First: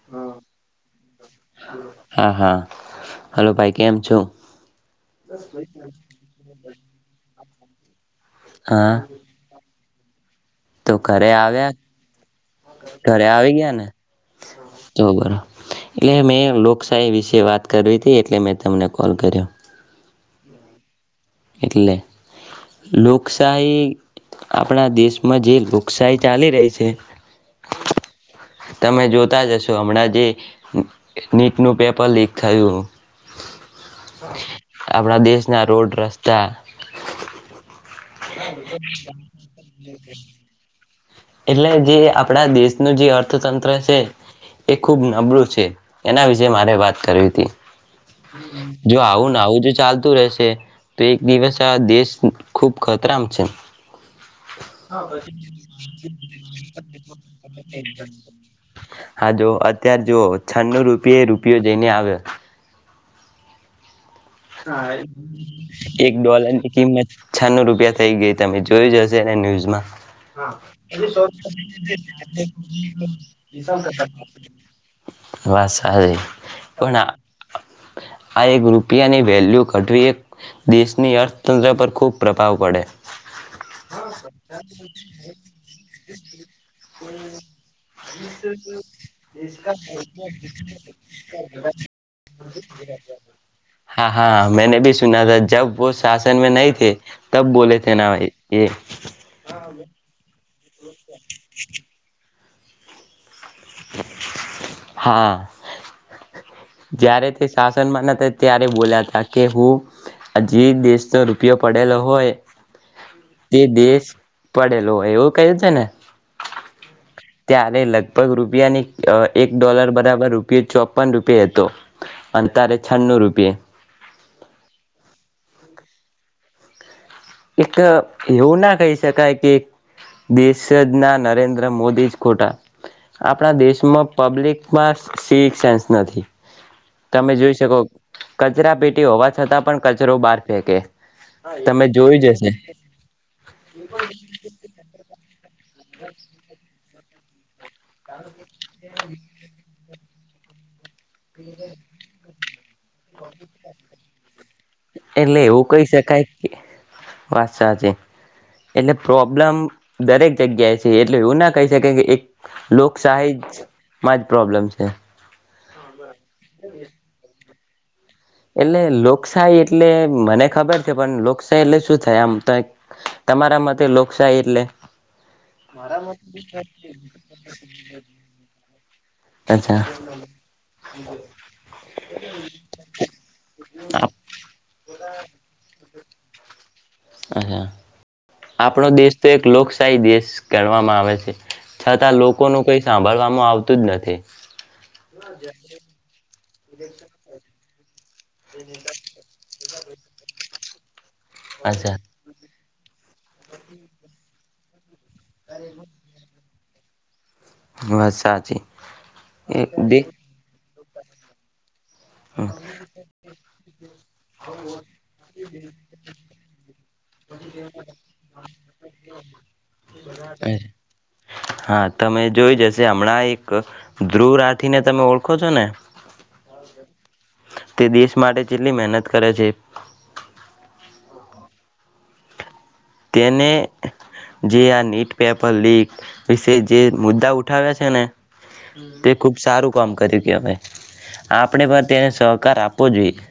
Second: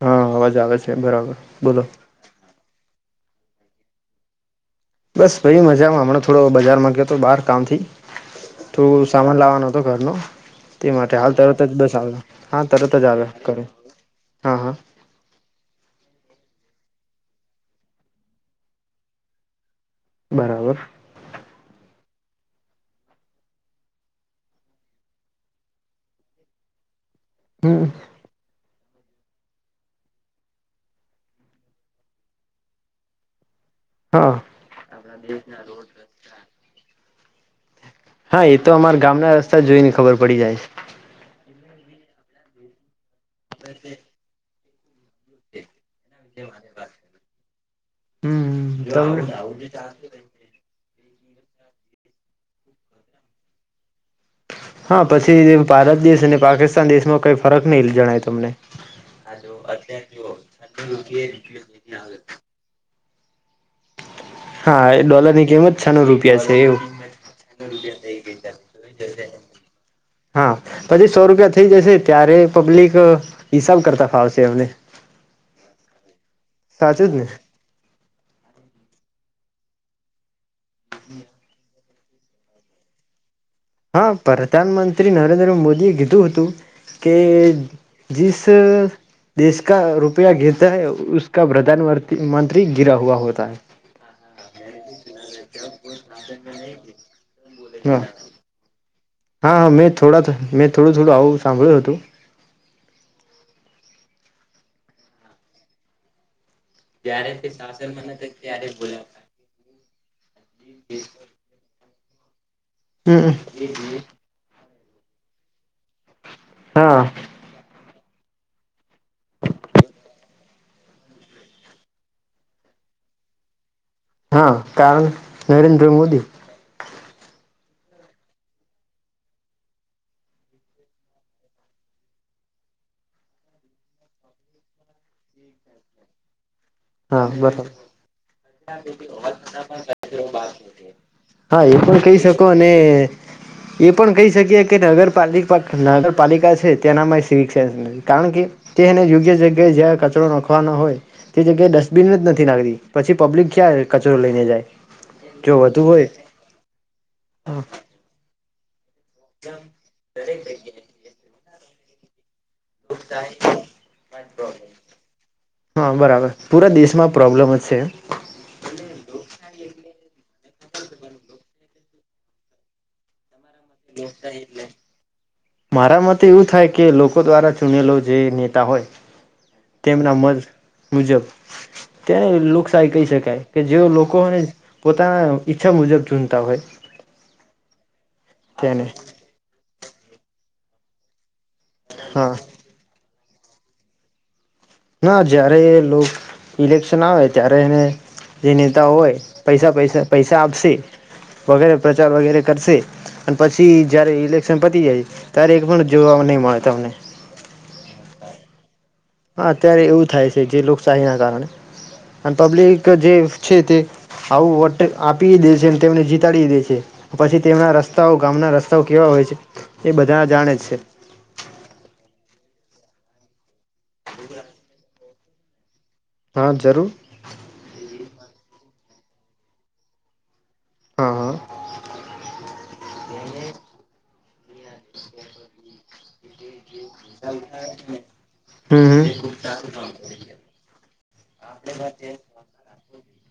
હા અવાજ આવે છે બરાબર બોલો હા હા હલો ભાઈ કેમ છો? બસ ભાઈ મજામાં હમણાં થોડો બજારમાં ગયો હતો બહાર કામ થી હા થોડું સામાન લાવવાનો હતો તો કરનો તે તો માટે ઘરે હાલ તરત જ આવ્યા બસ આવ્યા હા તરત જ ઘરે આવ્યા આવી કરે ગયા ને હા હા તો બરો એટલે મેં લોકશાહી વિશે વાત કરવી હતી એટલે મેં તમને કોલ કર્યો બરાબર એટલે લોકશાહી આપણા દેશમાં જે લોકશાહી ચાલી રહી છે. હમ તમે જોતા જશો હમણાં જે નીટનું પેપર લીક થયું હા આપણા દેશ ના રોડ રસ્તા કતા હા એ તો અમારા ગામના રસ્તા જોઈ ને ખબર પડી જાય છે. એટલે જે આપણા દેશનું જે અર્થ તંત્ર છે. એ ખૂબ નબળું છે્ એના વિશે મારે વાત કરવી હતી જો હમ આવુંને આવું જો ચાલતું રહેશે તો એક દિવસ આ દેશ ખૂબ ખતરામ છે. હા પછી ભારત દેશ અને પાકિસ્તાન દેશમાં કઈ ફરક નહીં જણાય તમને હા જો અતાર જો છન્નું રૂપિયે રૂપિયો જઈને આવેયો હા એ ડોલરની કિંમત છન્નું એક ડોલર રૂપિયા છે ની એવું કિંમત છનું રૂપિયા થઈ ગઈ તમે જોય જ હશે ન્યૂઝમાં હા પછી સો રૂપિયા થઈ જશે ત્યારે પબ્લિક હિસાબ કરતા ફાવશે એમને વાત સ પણ સાચું જ ને આ એક વેલ્યુ કઢવી એક દેશની અર્થતંત્ર પર ખૂબ પ્રભાવ પડે. હા પ્રધાન મંત્રી નરેન્દ્ર મોદી કીધું હતું કે જિસ દેશ કા રૂપિયા ગિરતા હૈ ઉસકા પ્રધાન મંત્રી ગિરા હુવા હોતા હૈ હા હા મેને ભી સુના થા જબ વ શાસન મે નહી થે તબ બોલે થે ના એ હા હા મેં થોડા મેં થોડું થડું આવું સાંભળ્યું હતું હા જયારે તે શાસનમાં ના હતા ત્યારે બોલ્યા હતા કે હું હજી દેશ ન રૂપિયો પડેલો હોય હમ તે દેશ પડ એલો એવું કયું છે ને હા ત્યારે લગભગ રૂપિયાની એક ડોલર બરાબર રૂપિયો ચોપન રૂપિયા હતો અને ત્યારે છન્નું રૂપિયે હા કારણ નરેન્દ્ર મોદી એક એવું ના કહી શકાય કે દેશ જ ના નરેન્દ્ર મોદી જ ખોટા આપણા દેશમાં પબ્લિકમાં સી સેન્સ નથી હા તમે જોઈ બરાબર શકો કચરા પેટી હોવા છતાં પણ કચરો બહાર ફેંકે હા એ તમે પણ કહી જોયું જ હશે શકો અને એ પણ કહી શકી કે નગરપાલિકા નાગર પાલિકા છે તેનામાં શીટ કારણ કે તે યોગ્ય જગ્યાએ કચરો નખવા ના હોય એ જગ્યાએ ડસ્ટબિન જ નથી લખતી પછી પબ્લિક ક્યા કચરો લઈને જાય એટલે જો એવું વધુ કહી હોય શકાય કે વાત સાચી એટલે પ્રોબ્લેમ દરેક જગ્યાએ છે એટલે એવુ ના કહી શક કે એક લોકશાહી જ માં જ પ્રોબ્લેમ છે. હા બરાબર પૂરા દેશમાં પ્રોબ્લેમ છે. એટલે લોકશાહી એટલે મને ખબર છે પણ લોકશા. એટલે શું થાય આમ તો. તમારા મતે લોકશાહી એટલે હી મારા મતે એવું થાય કે લોકો દ્વારા ચૂનેલો જે નેતા હોય અચ્છા તેમના મત મુજબ તેને લોકશાહી કહી શકે કે જે લોકોને પોતાના ઈચ્છા મુજબ જોતા હોય અચ્છા તેને આપણો દેશ તો એક લોક કાઈ દેસ કરવામાં આવે છે છતાં હા લોકોનું કઈ સાંભળવા માં આવતું જ નથી ના જયારે એ લો ઇલેક્શન આવે ત્યારે તેને જે નેતા હોય પૈસા પૈસા પૈસા આપશે વગેરે અચ્છા પ્રચાર વગેરે કરશે અને પછી જયારે ઇલેક્શન પતી જાય તારે એક પણ જોવાવામાં નહી મળે તમને વાત સાચી હા એ અત્યારે દે એવું થાય છે જે લોક ચાયના કારણે અને પબ્લિક જે ઈચ્છે તે આવું વોટ આપી દે છે અને તેમને જીતાડી દે છે પછી તેઓના રસ્તાઓ ગામના રસ્તાઓ કેવા હોય છે એ બધા જાણે છે હા તમે જોઈ જશે હમણાં એક ધ્રુવ રાઠીને તમે ઓળખો છો ને હા જરૂર તે દેશ માટે ચેટલી મહેનત કરે છે હા હા તેને જે આ નીટ પેપર લીક વિશે જે મુદ્દા ઉઠાવ્યા છે ને હમ હમ તે ખુબ સારું કોમ કર્યું કેવાય આપણેે પણ તેને સહકાર આપવો જોઈએ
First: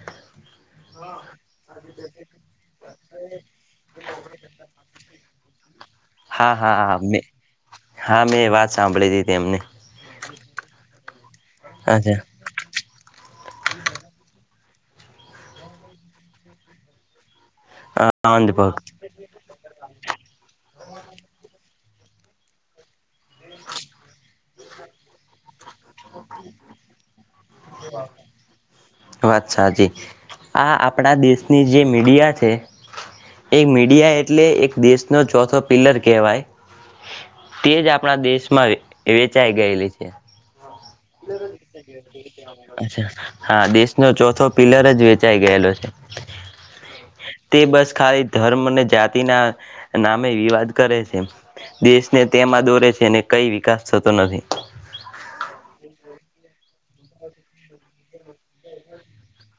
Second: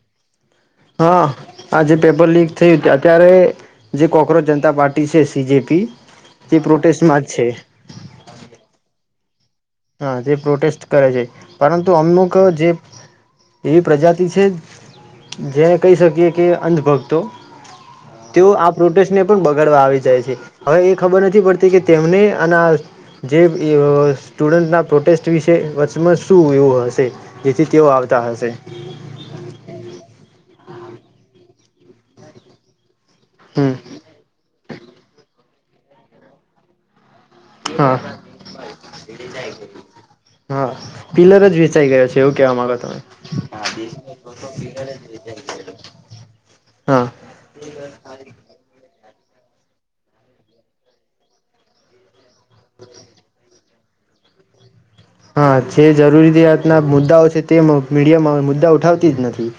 હા આ જે પેપર લીક થયું અત્યારે જે કોકરોજ જનતા પાર્ટી છે છે સી જેે પી હા તે હા હા મે પ્રોટેસ્ટમાં જ છે હા મેં વાત સાંભળીતી તેમની હા જે પ્રોટેસ્ટ કરે છે પરંતુ અમુક અચ્છા જે એવી પ્રજાતિ છે જેને કહી શકીએ કે અંધ ભક્તો તેઓ આ અંધભક્ત પ્રોટેસને પણ બગાડવા આવી જાય છે હવે એ ખબર નથી પડતી કે તેમને અને આજે એવોસ સ્ટુડન્ટના પ્રોટેસ્ટ વિશે શું એવું હશે જેથી તેઓ આવતા હશે વાત સાચી આ આપણા દેશની જે મીડિયા છે એ હમ મીડિયા એટલે એક દેશનો ચોથો પિલ્લર કહેવાય. તેજ હા આપણા દેશમાં વેચાઈ ગયેલી છે. હા પિલર જ વેચાઈ ગયો છે એવું કહેવા માંગો તમે અચ્છા. હા દેશનો ચોથો પિલર જ વેચાઈ ગયેલો છે. હા તે બસ ખાલી ધર્મને જા જાતી ના નામે વિવાદ કરે છે. દેશ ને તેમાં દોરે છે ને કઈ વિકાસ થતો નથી. હા છે જરૂરીયાતના મુદ્દાઓ છે તે મ-મીડિયામાં મુદ્દા ઉઠાવતી જ નથી.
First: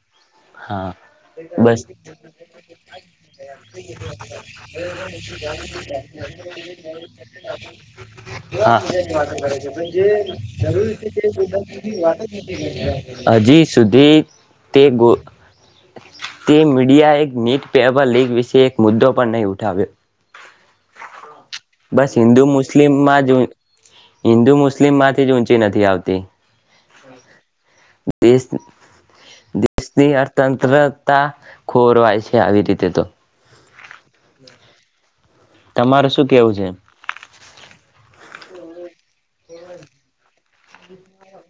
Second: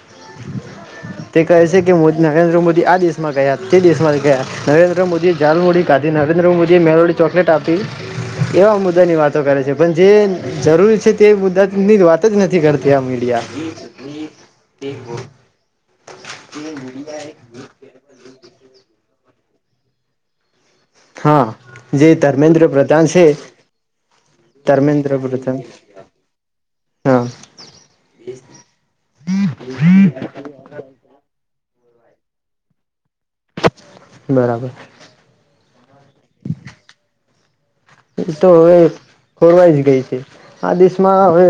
હા તે કહે છે બસ કે મો નરેન્દ્ર મોદી આ દેશમાં ગયા, તે દેશમાં ગયા. નરેન્દ્ર મોદીએ જાલમોડી કાધી, નરેન્દ્ર મોદીએ મેલોડી ચોકલેટ આપી, એવા મુદ્દાની વાતો કરે છે. પણ જે જરૂરી છે તે મુદ્દાની વાત જ નથી કરતી આ મીડિયા હજી સુધી તે ગો તે મીડિયા એક નીત પેપર લીક વિશે એક મુદ્દો પણ નહી ઉઠાવ્યો હા જે બસ હિન્દુ ધર્મેન્દ્ર પ્રધાન મુસ્લિમમાં છે જ હિન્દુ મુસ્લિમ ધર્મેન્દ્ર માંથી જ પ્રધાન ઊંચી નથી આવતી. હા દેશ, દેશની અર્થ તંત્રતા ખોરવાય છે આવી રીતે તો. બરાબર. તમારો શું કેવું છે? એ તો હવે ખોરવાઈ જ ગઈ છે. આ દેશમાં હવે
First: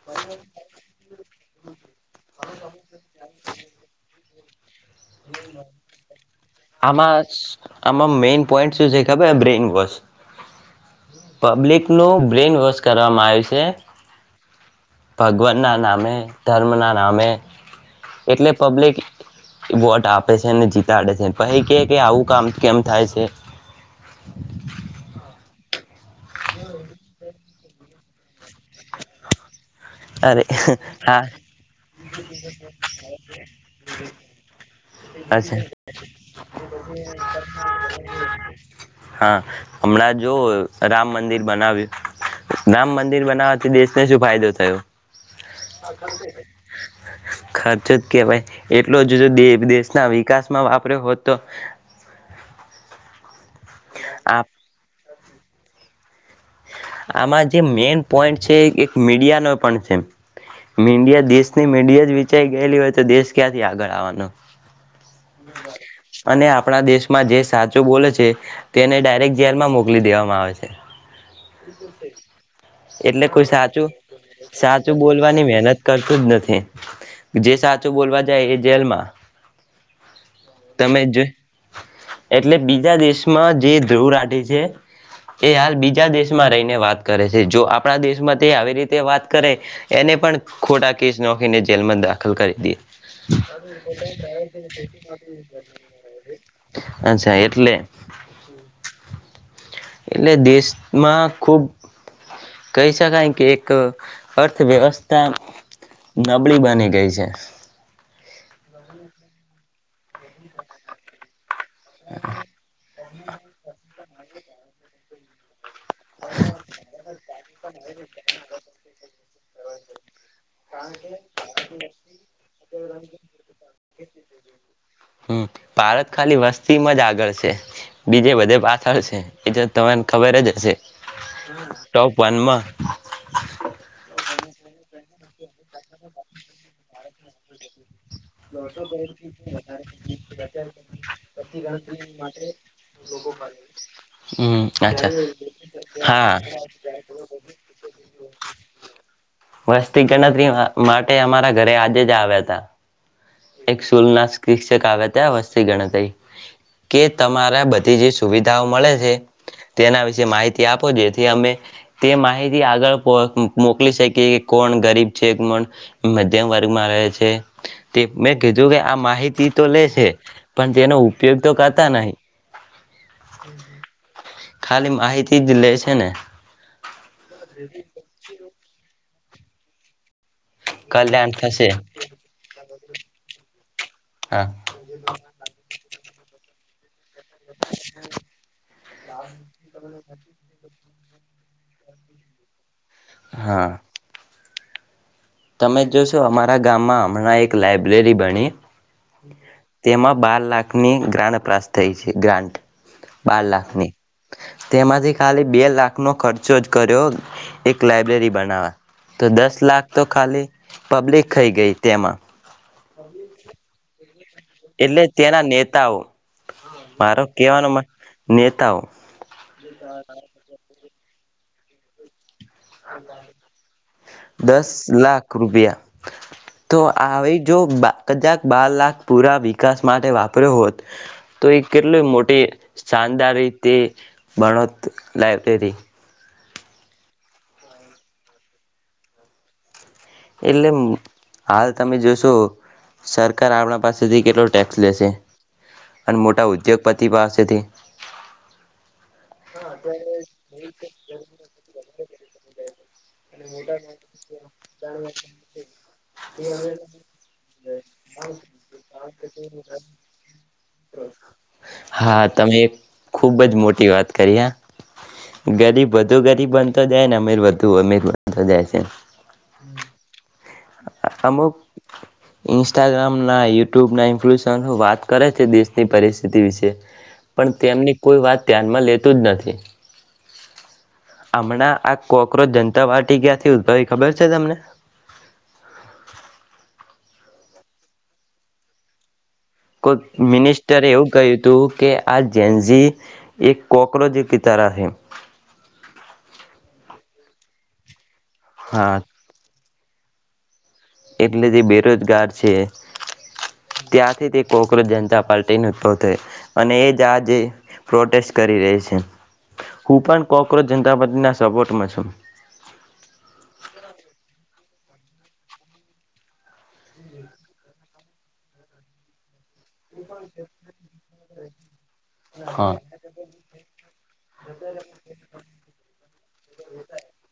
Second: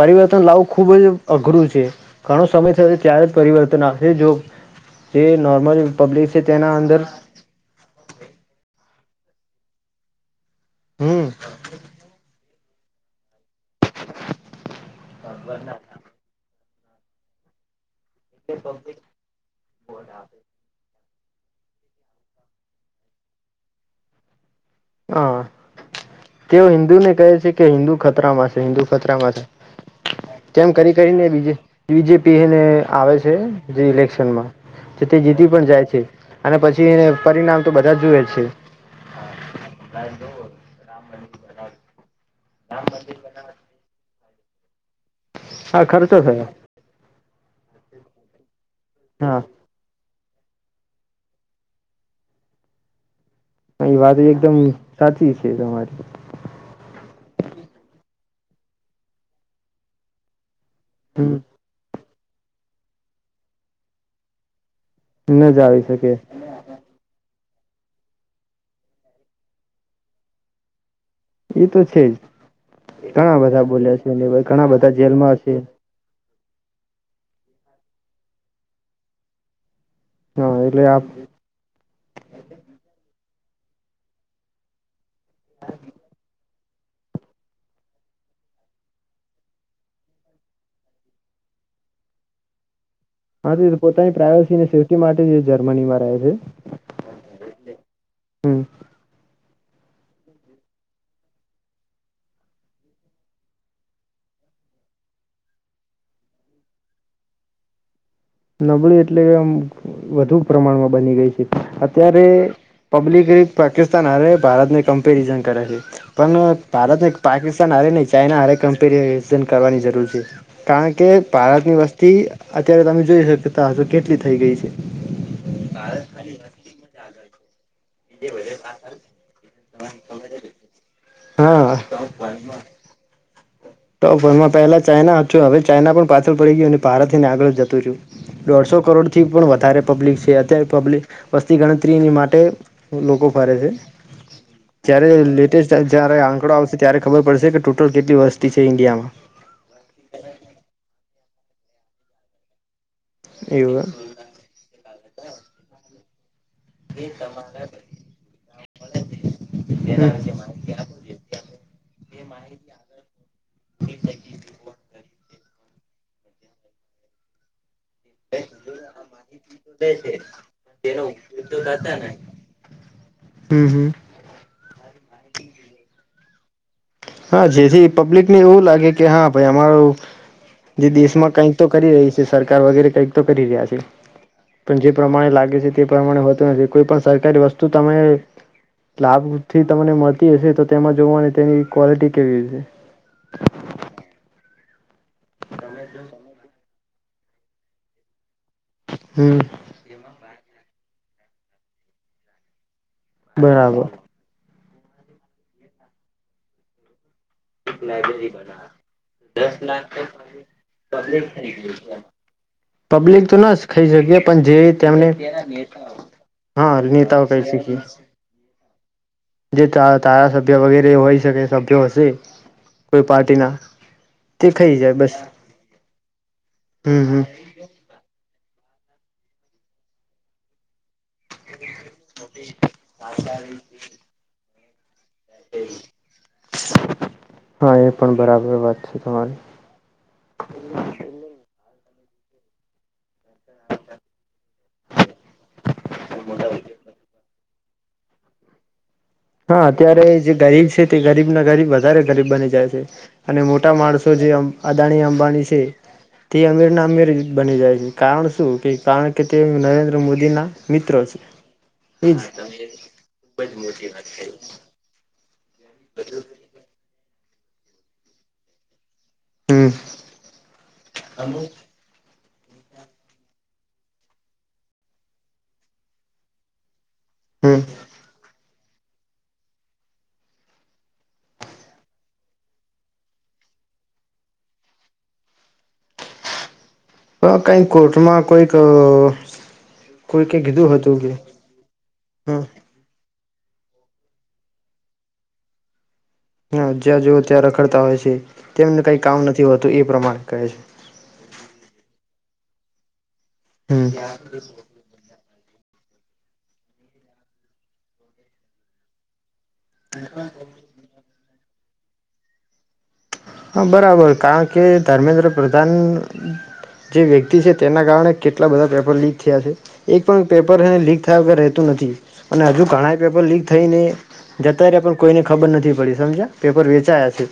પરિવર્તન લાવું ખુબ જ અઘરું છે. ઘણો સમય થયો છે ત્યારે જ પરિવર્તન આવશે જો જે નોર્મલ પબ્લિક છે તેના અંદર આમાં આમાં મેન પોઈન્ટ શું છે થબ્બે બ્રેન વોશ હમ પબ્લિકનો બ્રેન વોશ કરવામાં આવ છે. ભગવાનના નામે ધર્મના નામે એટલે પબ્લિક વોટ આપે છે ને જીતા તાડે છે પહી કે કે આવું કામ કેમ થાય છે. હા. તેઓ હિન્દુને કહે છે કે હિન્દુ ખતરામાં છે હિન્દુ ખતરામાં છે. અરે કેમ કરી હા કરીને બીજે બીજેપી એને આવે છે, જે ઇલેક્શનમાં તો તે જીતી અચ્છા પણ જાય છે અને પછી એને પરિણામ તો બધા જુએ છે. હા હમણાં જો રા રામ મંદિર બનાવ્યું રામ મંદિર બનાવાથી દેશ ને શું ફાયદો થયો. હા ખર્ચો થયો [inaudible] ખર્ચત કેવાય એટલો જ જો હા દેશ ના વિકાસમાં વાપર્યો હો, હતો એ વાત એકદમ સાચી. [unintelligible] આમાં જે મેન પોઈન્ટ છે, એક મીડિયા નો પણ છે. મીડિયા હમ દેશની મીડિયા વિ ચાઈ ગયેલી હોય, તો દેશ ક્યાંથી આગળ આવવાનો. ન જ આવી શકે અને આપણા દેશમાં જે. સાચું બોલે છે, તેને ડાયરેક્ટ જેલમાં મોકલી દેવામાં આવે છે. એ તો છે જ એટલે ઘણા કોઈ બધા સાચું બોલ્યા છે ને ઘણા બધા સાચું જેલમાં બોલવાની છે મહેનત કરતું જ નથી. જે સાચું બોલવા જાય એ જેલમાં. હા એટલે તમે આપ જો એટલે બીજા દેશ જે ધ્રુવ રાઠી છે, એ હાલ બીજા દેશમાં રહીને વાત કરે છે, જો આપણા દેશમાં તે આવી રીતે વાત કરે એને પણ ખોટા કેસ નોખીને જેલમાં દાખલ કરી દેએ. હા પોતા પ્રાયવેસી અચ્છા એટલે [inaudible] હમ એટલે દેશમાં ખુબ કહી શકાય કે એક અર્થવ્યવસ્થા નબળી બની ગઈ છે. નબળી એટલે કે વધુ પ્રમાણમાં બની ગઈ છે. અત્યારે પબ્લિક ભારત ને કમ્પેરિજન કરેલી પણ ભારત પાકિસ્તાન હરે નહી, ચાાઈના હરે કંપેરી ન કરવાની જરૂર છે. કારણ કે ભારતની વસ્તી અત્યારે તમે જોઈ શકતા કેટલી થઈ ગઈ છે. હમ ભારત ખાલી વસ્તીમાં જ આગળ છે બીજે બધે પાછળ છે એ તને ખબર જ હશે હા ટોપ વનમાં તોપ વનમાં પહેલા ચાાઈના છું હવે ચાાઈના પણ પાછળ પડી ગયો અને ભાર ને આગળ જતું રહયું. દોઢસો કરોડ થી પણ વધારે પબ્લિક છે અત્યારે પબ્લિક વસ્તી ગણતરીની માટે લોકો ફરે છે હમ જ્યારે અચ્છા લેટેસ્ટ જારે હા આંકડો આવશે ત્યારે ખબર પડશે કે ટોટલ કેટલી વસ્તી છે ઈન્ડિયામાં વસ્તિક ગણતરી માટે અમારે ઘરે આજે જ આવ્યા હતા. એક એવું સ્કૂલ ના શિક્ષક આવે ત્યાં વસ્તી ગણતરી કે તમારા બધી જે સુવિધાઓ મળે છે તેના વિશે માહિતી આપો જેથી અમે તે માહિતી આગળ મોકલી શકીએ કે કોણ ગરીબ છે મણ મધ્યમ વર્ગમાં રહે છે. મેં કીધું કે આ માહિતી તો લે છે પણ તેનો ઉપયોગ તો કરતા નહી હમ હમ ખાલી માહિતી જ લે છે ને હા જેથી પબ્લિક ને એવું લાગે કે હા ભાઈ અમારું જે કલ્યાણ દેશમાં કઈક તો થશે કરી રહી છે સરકાર વગેરે કઇક તો કરી રહ્યા છે હા પણ જે પ્રમાણે લાગે છે. તે પ્રમાણે હોતું નથી કોઈ પણ સરકારી વસ્તુ તમે લાભથી તમને મળતી હશે તો તેમજ જોવામાં તેં ક્વલિટી કેવી છે. હા તમે જોશો અમારા ગામમાં હમણાં એક લાાઈબ્રેરી બની હમ તેમાં બાર લાખ ની ગ્રાન અપરાશ થઈ છે ગ્રાન્ટ બાર બરાબર લાખનીને તેમાંથી ખાલી બે લાખનો ખર્ચો જ કર્યો એક લાયબ્રેરી બનાવા તો દસ લાખ તો ખાલી પબ્લિક ખઇ ગઈ તેમાં પબ્લિક તો ના ખાઈ શકીએ પણ જે એટલે તેમને તેના નેતાઓ હા મારો નેતાઓ કહી કહેવાનો શીખી નેતાઓ જે ધારાસભ્ય વગેરે હોય શકે સભ્ય હશે કોઈ પાર્ટીના તે દસ ખાઈ જાય બસ લાખ રૂપિયા તો હમ હમ આવી જો કજાક બાર લાખ પૂરા વિકાસ માટે વાપર્યો હોત તો એ કેટલી મોટી શાનદાર રીતે ભારત લાયબ્રેરી હા એ પણ બરાબર વાત છે તમારી એટલે આ, તમે જોશો, સરકાર આપણા પાસેથી કેટલો ટેક્સ લેશે અને મોટા ઉદ્યોગપતિ પાસેથી. હા અત્યારે જે ગરીબ છે તે ગરીબ ના ગરીબ વધારે બની જાય છે, અને મોટા માણસો જે અદાણી અંબાણી છે, તે અમીર ના અમીર બની જાય છે, કારણ શું કે કારણ કે તે નરેન્દ્ર મોદી ના મિત્ર છે એજ, હા તમે એક ખૂબ જ મોટી વાત કરી આ, ગરીબ વધુ ગરીબ બનતો, જાય ને અમીર વધુ અમીર જાય છે. હમ [inaudible] આમ, ઇન્સ્ટાગ્રામ ના યુટ્યુબ ના ઇન્ફલશન વાત કરે છે દેશની પરિસ્થિતિ વિશે પણ હમ તેમની કોઈ વાત. ધ્યાનમાં લેતું જ નથી. હમણાં આ કોક્રોચ જનતા પાર્ટી ક્યાંથી ઉદભવી ખબર છે તમને, હ કઈક કોટમાં કોઈક. કોઇક કોઈકે કીધું મિનિસ્ટરે હતું એવું કે કહ્યું હતું કે આ જેન હ ઝી એક કોકરોચ એક ક તારા હે. હા જ્યાં જુઓ ત્યાં રખડતા હોય છે. તેમને હા કઈ કામ નથી હોત તો એ પ્રમાણે કહે છે. એટલે જે બેરોજગાર છે હમ ત્યાંથી તે કોકરોજ જનતા પાર્ ઉભવ થાય અને એ જ આજે પ્રોટેસ્ટ કરી રહી છે. હું પણ કોક્રોચ જંતપતિ ના સપોર્ટ ટમાશું. હા બરાબર કારણ કે ધર્મેન્દ્ર પ્રધાન જે વ્યક્તિ છે તેના કારણે કેટલા બધા પેપર લીક થયા છે. એક પણ પેપર લીક થયા વગર રહેતું નથી અને હજુ હા ઘણાય પેપર લીક થઈને જતા રહ્યા પણ કોઈને ખબર નથી પડી સમજ્યા પેપર વેચાયા છે.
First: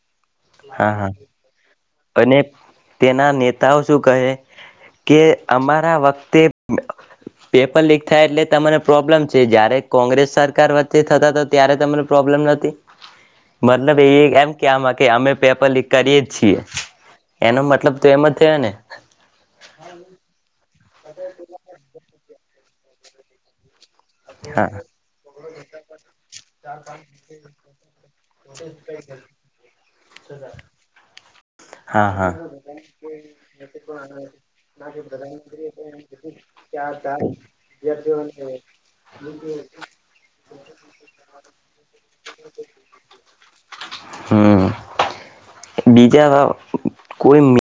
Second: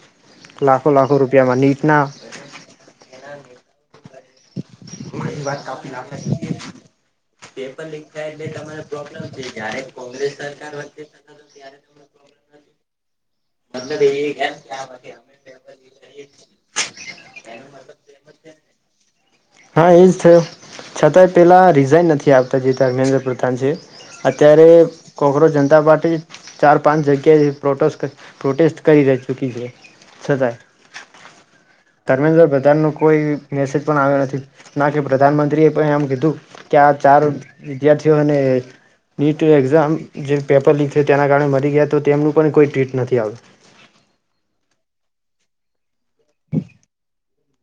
લાખો હા લાખ રપિયા મની અને તેના નેતાઓ શું કહે કે અમારા વખતે પેપર લીક થાય એટલે તમને પ્રોબ્લેમ છે જયારે કોંગ્રેસ સરકાર વચ્ચે થતા ત્યારે તમને પ્રોબ્લેમ નથી મતલબ એ એમ કેવામાં કે અમે પેપર લીક કરીએ છી. ને હા એ જ થયો છતાંય પહેલાં રિઝાઇન નથી આપ તો જે ધર્મેન્દ્ર પ્રધાન છે [unintelligible] અત્યારે હા કોકરોજ જનતા પાર્ટી ચાર પાંચ જગ્યા પ્રોટેસ્ટ પ્રોટેસ્ટ કરી રહી ચુકી છે છતાં હા હા ધર્મેન્દ્ર પ્રધાનનો કોઈ મેસેજ પણ આવ્યો નથી ના કે પ્રધાનમંત્રીએ પણ એમ કીધું કે આ ચાર વિદ્યાર્થીઓને નીટ એક્ઝામ જે પેપર લીક થયુ તેના કારણે મરી ગયા તો તેમનું પણ કોઈ ટ્વીટ નથી આવ હમ બીજા કોઈ